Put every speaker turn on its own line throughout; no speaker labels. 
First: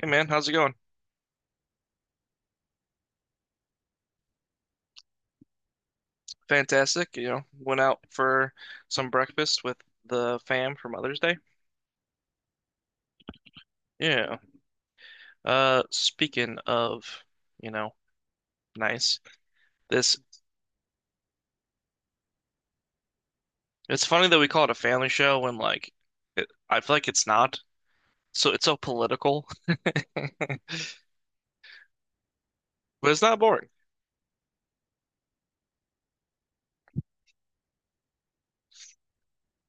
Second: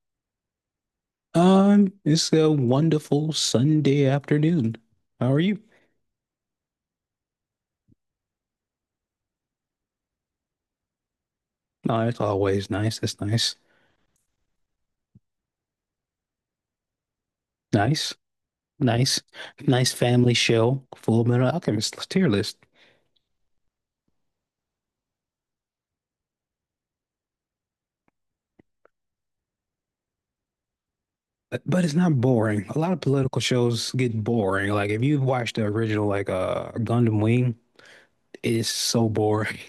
Hey man, how's it going?
It's a wonderful Sunday afternoon. How are you?
Fantastic. You know, went out for some breakfast with the fam for Mother's Day.
Oh, it's always nice. It's nice.
Yeah. Speaking of, you know,
Nice.
nice.
Nice. Nice
This
family show. Full Metal Alchemist tier list.
It's funny that we call it a family show when I feel like it's not. So it's so political, but
But it's not boring. A lot of
it's not
political
boring.
shows get boring. Like if you've watched the original like Gundam Wing, it is so boring.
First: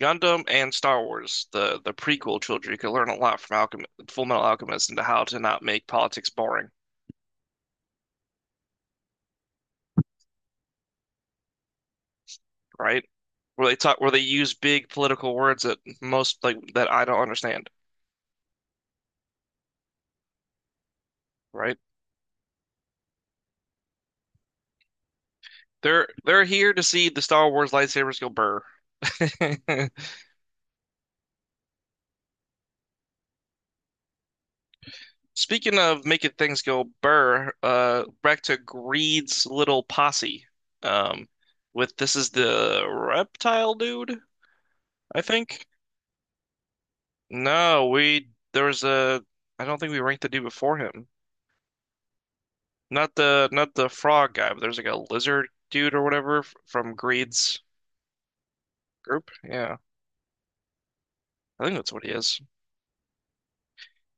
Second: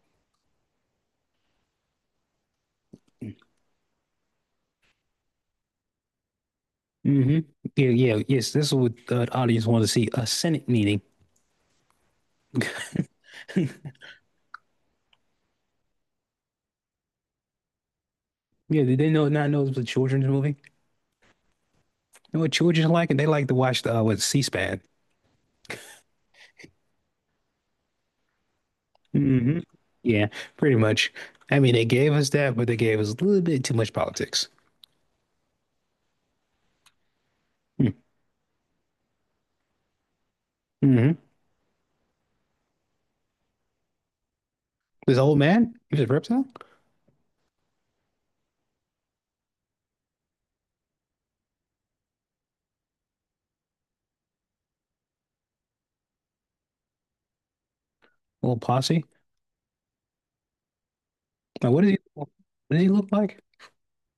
Gundam and Star Wars, the prequel trilogy, could learn a lot from Alchem Full Metal Alchemist into how to not make politics boring,
Hmm. Yeah, yeah, yes. This is what the audience wanted to see. A Senate meeting.
right? Where they talk, where they use big political words that most like that I don't understand.
Yeah, did they know not know it was a children's movie? You
Right?
know what children like? And they like to watch the what, C-SPAN.
They're here to see the Star Wars lightsabers go burr.
Hmm. Yeah, pretty much. I mean, they gave us that, but they gave us a little bit too much politics.
Speaking of making things go burr,
Hmm.
back to Greed's little posse.
Mm-hmm.
Um, with This is the reptile dude,
This
I
old
think.
man, he was a reptile,
No, we there was a I don't think we ranked the dude before him. Not the frog guy, but there's like a lizard dude or whatever from Greed's
a little posse.
group. Yeah, I
Now,
think
what did
that's
he,
what he
what
is.
did he look like?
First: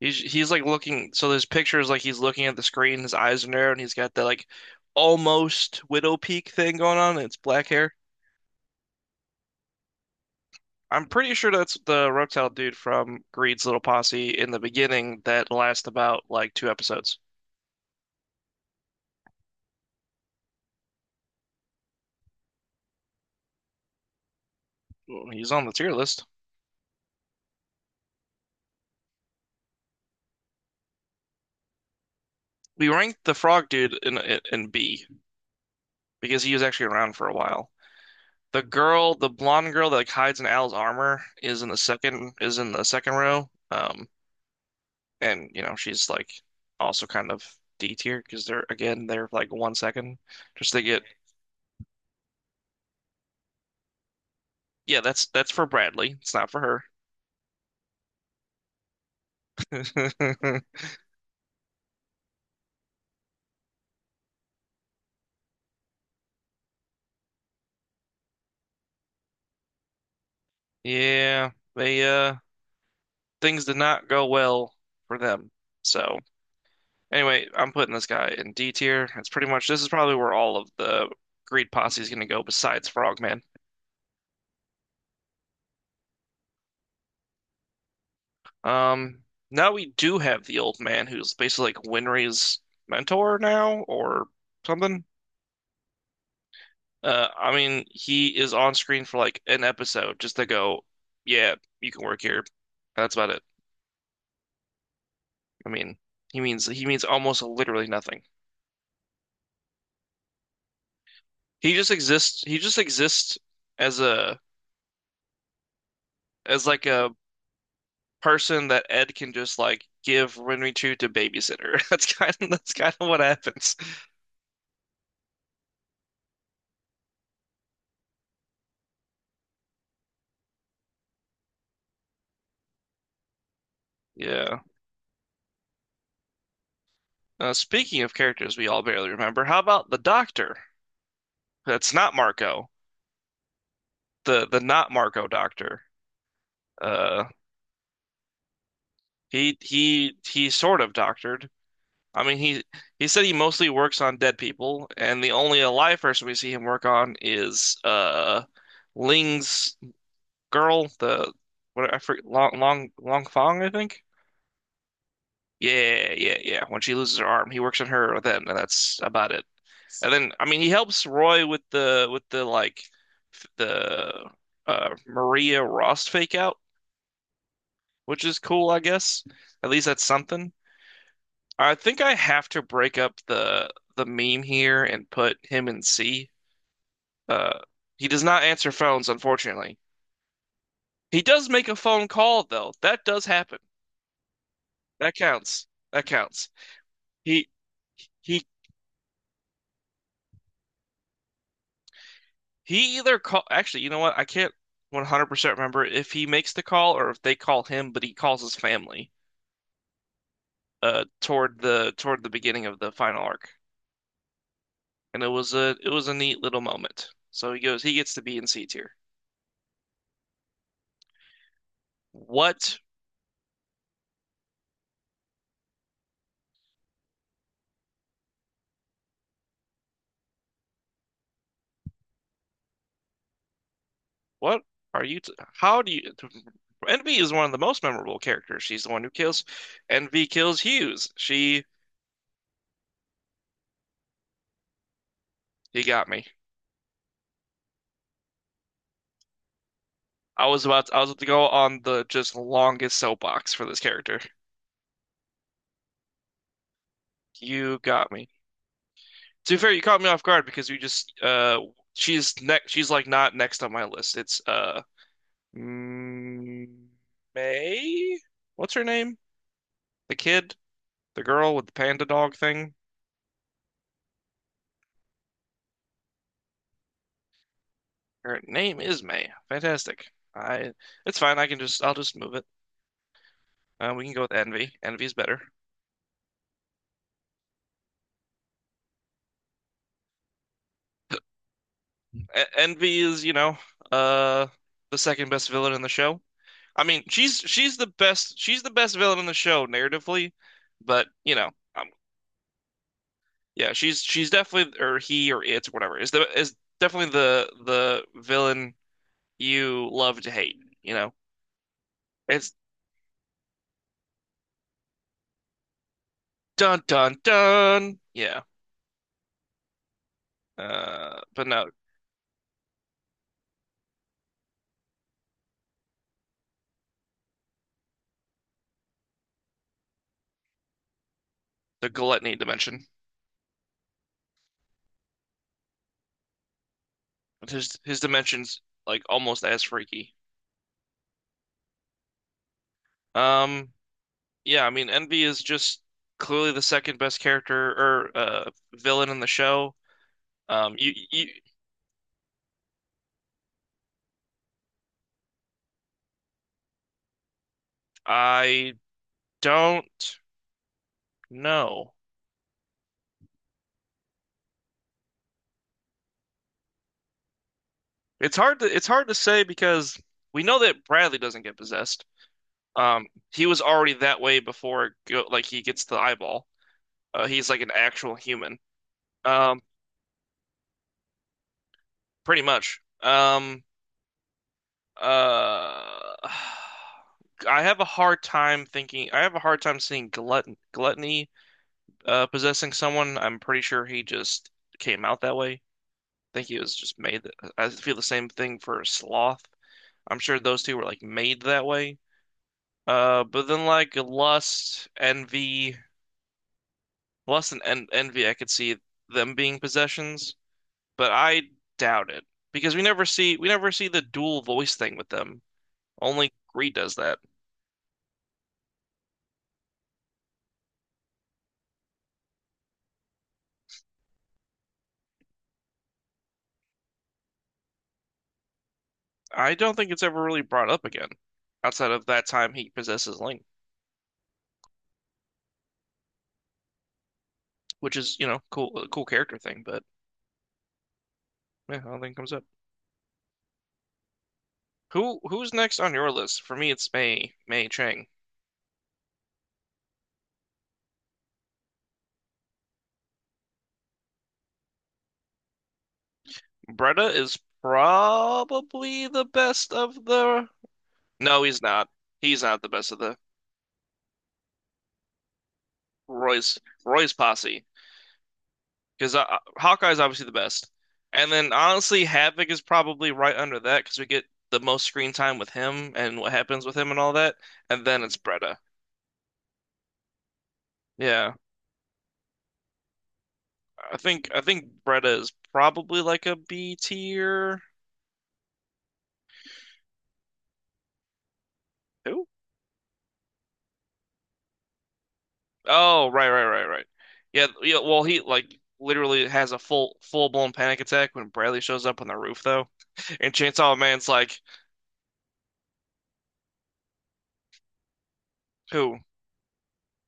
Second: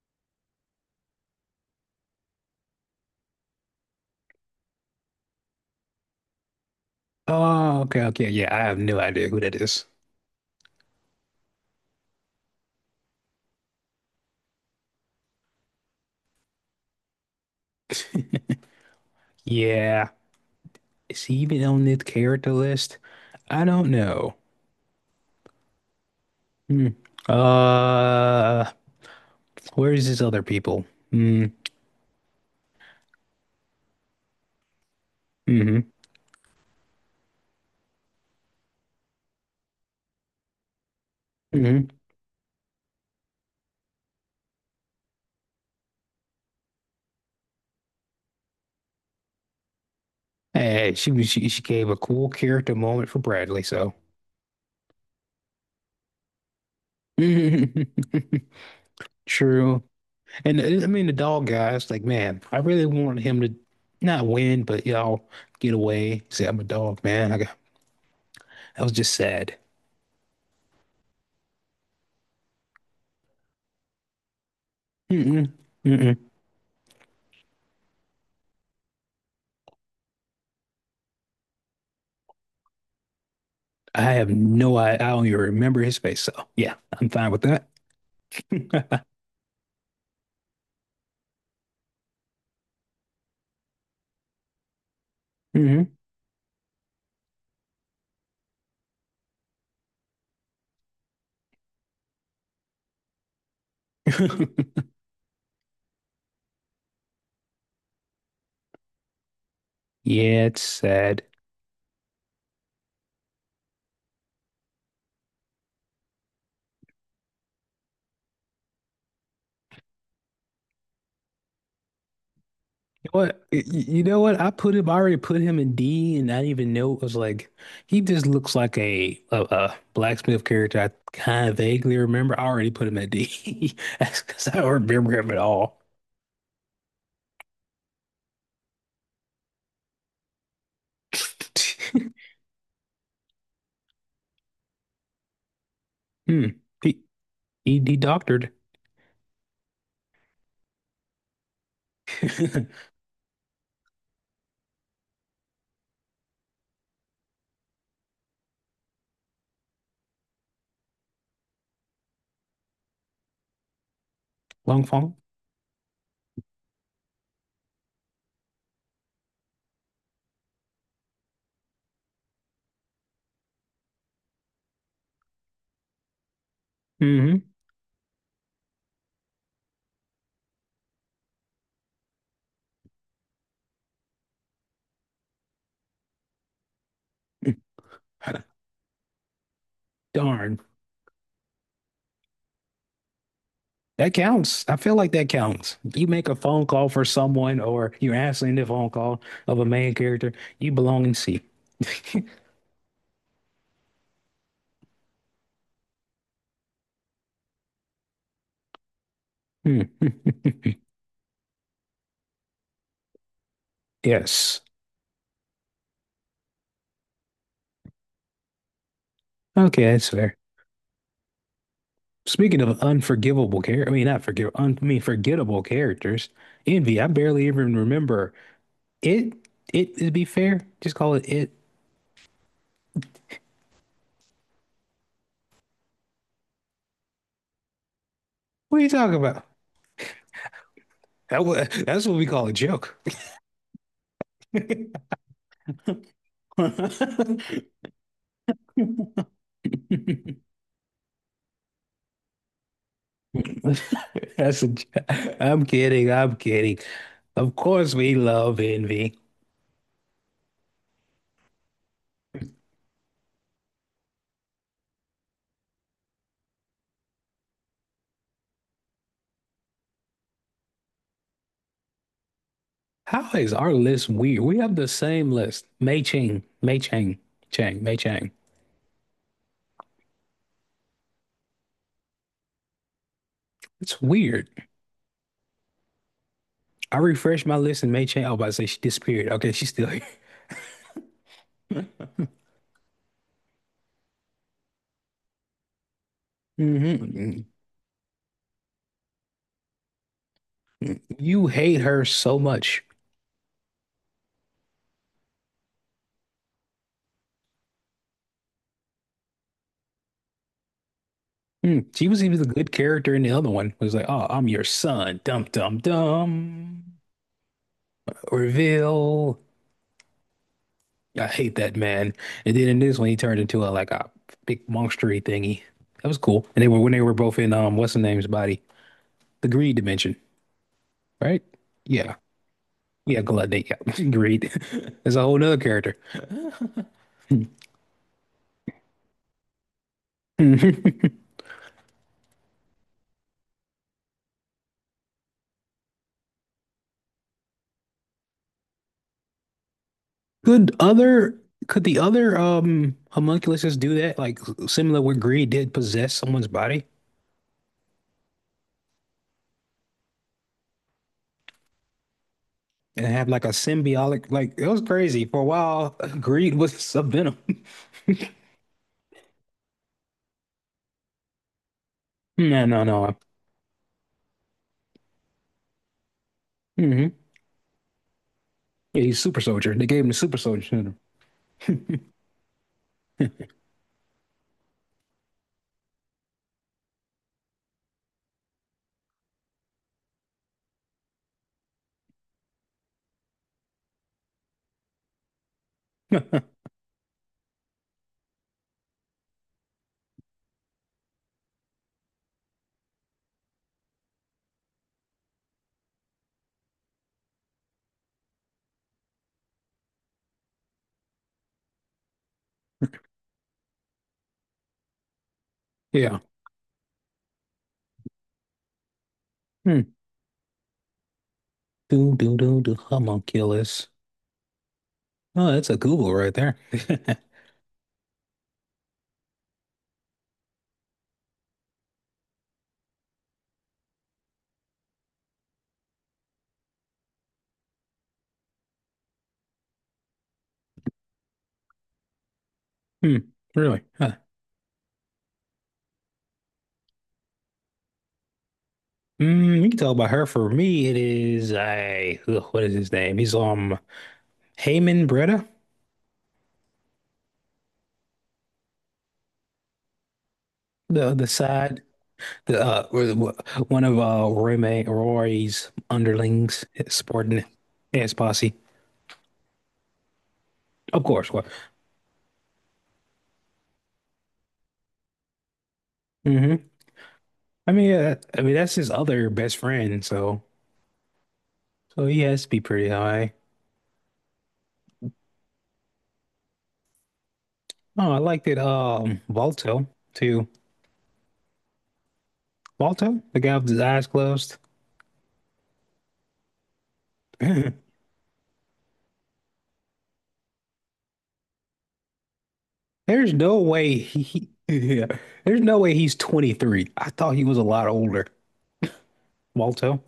He's like looking. So there's pictures like he's looking at the screen. His eyes are narrowed, and he's got that like almost widow peak thing going on. And it's black
Oh,
hair.
okay, okay, yeah. I have no idea who that is.
I'm pretty sure that's the reptile dude from Greed's Little Posse in the beginning that lasts about like two episodes.
Yeah, is he even on this character list? I don't know.
Well, he's on the tier list.
Hmm. Uh, where's his other people? Mm,
We ranked the frog dude in B
mm-hmm,
because he was actually around for a while. The girl, the blonde girl that like hides in Al's armor, is in the
mm-hmm.
second is in the second row. And you know she's like also kind of D tier because they're again they're like one second
Hey,
just to
hey,
get.
she gave a cool character moment for Bradley, so.
Yeah, that's for Bradley, it's not for
True. And
her.
I mean, the dog guy, it's like, man, I really wanted him to not win, but y'all get away. Say, I'm a dog, man. I got, that was just sad.
Yeah, they things did not go well for
Mm-mm,
them.
mm-mm.
So anyway, I'm putting this guy in D tier. That's pretty much, this is probably where all of the greed posse is gonna go besides Frogman.
I have no, I don't even remember his face. So yeah, I'm fine with that.
um Now we do have the old man who's basically like Winry's mentor now or something.
Hmm.
I mean, he is on screen for like an episode just to go, yeah, you can work here. That's about it. I mean, he means almost literally nothing.
Yeah, it's sad.
He just exists. He just exists as a as like a person that Ed can just like give Renry to babysitter. That's kind of what happens.
You know what? I already put him in D and I didn't even know it was like he just looks like a blacksmith character I kind of vaguely remember. I already put him at D. That's because I
Yeah.
don't remember him at all.
Speaking of characters we all barely remember, how about the doctor? That's not Marco. The not Marco doctor.
Hmm. He,
Uh,
he doctored.
he sort of doctored. I mean, he he said he mostly works on dead people, and the only alive person we see him work on is Ling's girl, the what, I forget, Long Fong, I think.
Long Fong.
Yeah, yeah, yeah. When she loses her arm, he works on her then, and that's about it. And then, I mean, he helps Roy with the like f- the Maria Rost fake out,
Hmm.
which is cool, I guess. At least that's something. I think I have to break up the meme here and put him in C. Uh, he does not answer phones, unfortunately.
Darn.
He does make a phone call though. That does happen.
That counts. I feel like
That
that
counts.
counts.
That
You make a
counts.
phone call for
He
someone or you're
he
answering the phone call of a main character, you belong in C.
he either call actually, you know what? I can't 100% remember if he makes the call or if they call him, but he calls his family
Hmm.
toward the beginning of the final arc.
Yes.
And it was a neat little moment. So he gets to be in C tier.
Okay, that's fair. Speaking of
What
unforgivable character, I mean not forgive, un I mean forgettable characters. Envy, I barely even remember it. It to be fair, just call it it.
What are you? T How do you? Envy is one of the most memorable characters.
What are
She's
you
the one who
talking about?
kills. Envy kills Hughes. She
That's what we call a joke.
He got me. I was about to, I was about to go on the just longest soapbox for this character.
That's a, j- I'm kidding. I'm kidding. Of
You
course,
got
we
me.
love envy.
To be fair, you caught me off guard because you just she's next. She's like not next on my list. Mm, May. What's her name? The kid, the girl with the panda dog thing.
How is our list weird? We have the same list. Mei Ching, Mei Chang, Chang, Mei Chang.
Her name is May. Fantastic. I It's fine. I'll just move it.
It's
We can go with
weird.
Envy. Envy is better.
I refreshed my list and made change. I was about to say she disappeared. Okay, she's still here.
Envy is, you know, uh the second best villain in the show. I mean,
Hmm.
she's the best villain in the show narratively, but you
You
know,
hate
um,
her so much.
yeah, she's definitely, or he or it or whatever, is the is definitely the villain you love to hate, you know.
Hmm. She was even a
It's
good character in the other one. It was like, oh, I'm your son. Dum dum
dun
dum.
dun dun. Yeah.
Reveal. I
But
hate
no,
that man. And then in this one, he turned into a like a big monstery thingy. That was cool. And they were when they were both in what's the name's body? The greed dimension, right?
the
Yeah.
gluttony dimension.
Yeah, Gluttony. Yeah. Greed. That's a whole nother character.
His dimensions like almost as freaky. Um, yeah, I mean Envy is just clearly the second best character or villain in the show.
Could
You, you
other could the other homunculuses do that? Like similar where greed did possess someone's body
I don't know.
and have like a symbiotic like it was crazy. For a while, greed was a venom.
It's hard to say because we know that Bradley doesn't get possessed.
No, no,
Um,
no.
he was already that way before it go, like he gets the eyeball.
Hmm. Yeah,
He's like an actual human.
he's super
Um,
soldier. They gave him the super soldier syndrome.
Pretty much. Uh, I have a hard time thinking. I have a hard time seeing gluttony possessing someone. I'm pretty sure he just came out that way. I think he was just made. I feel the same thing for sloth. I'm sure those two were like made that way. But then like lust and en envy, I could see them being possessions, but I doubt it because we never see the dual voice thing with them.
Yeah.
Only Greed does that.
Hmm. Do do do do homunculus. Oh, that's a Google right there.
I don't think it's ever really brought up again, outside of that time he possesses Link, which is, you know, cool, a cool character thing. But yeah, I don't think it comes up.
Hmm. Really? Huh.
Who's next on your list? For me, it's Mei Chang.
Mm, you can tell by her. For me, it is I. Ugh, what is his name? He's Haman Breda,
Bretta is probably the best of the.
the
No, he's
side
not. He's not the
uh,
best of the
one of roommate Rory's
Roy's
underlings, his
Roy's
subordinate,
posse
his posse.
because Hawkeye's obviously the best,
Of
and
course. What?
then honestly, Havoc is probably right under that because we get the most screen time with him and what
Hmm.
happens with him and all that, and then it's
I mean
Bretta.
that's his other best friend. So,
Yeah.
so he has to be pretty high.
I think Bretta is probably like a B tier.
Oh, I liked it. Balto too.
Who?
Balto, the guy with his eyes closed.
Oh, right, right. Yeah,
There's
yeah. Well, he like literally has a full blown panic attack when Bradley shows up on the roof, though. And
no
Chainsaw
way
Man's like,
he. Yeah. There's no way he's 23. I thought he was a lot older.
who?
Balto.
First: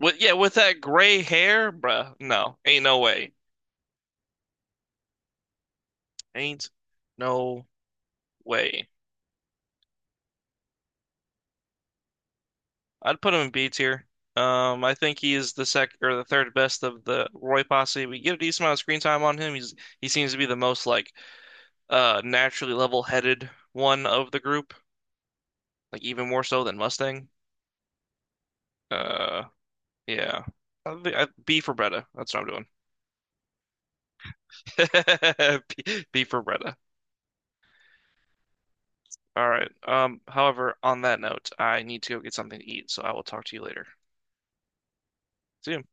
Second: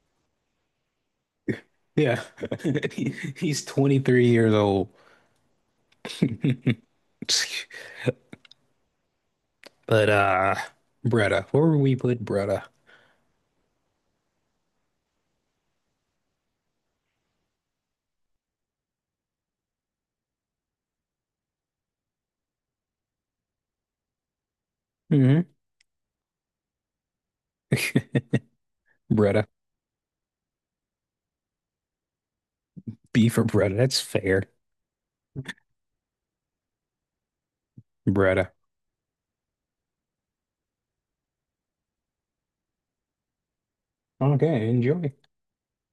With yeah, with that gray hair, bruh.
Yeah.
No, ain't no
He-
way.
he's 23 years old.
Ain't no way.
But Bretta, where would we put Bretta?
I'd put him in B tier. I think he is the sec or the third best of the Roy posse. We get a decent amount of screen time on him. He seems to be the most like naturally level-headed one of the group,
Mm-hmm.
like even more so than Mustang. Uh,
Bretta.
yeah. B for Bretta. That's what I'm doing.
B for Bretta. That's fair.
B for Bretta.
Bretta.
All right. However, on that note, I need to go get something to eat, so I will talk to you later.
Okay, enjoy.
See you.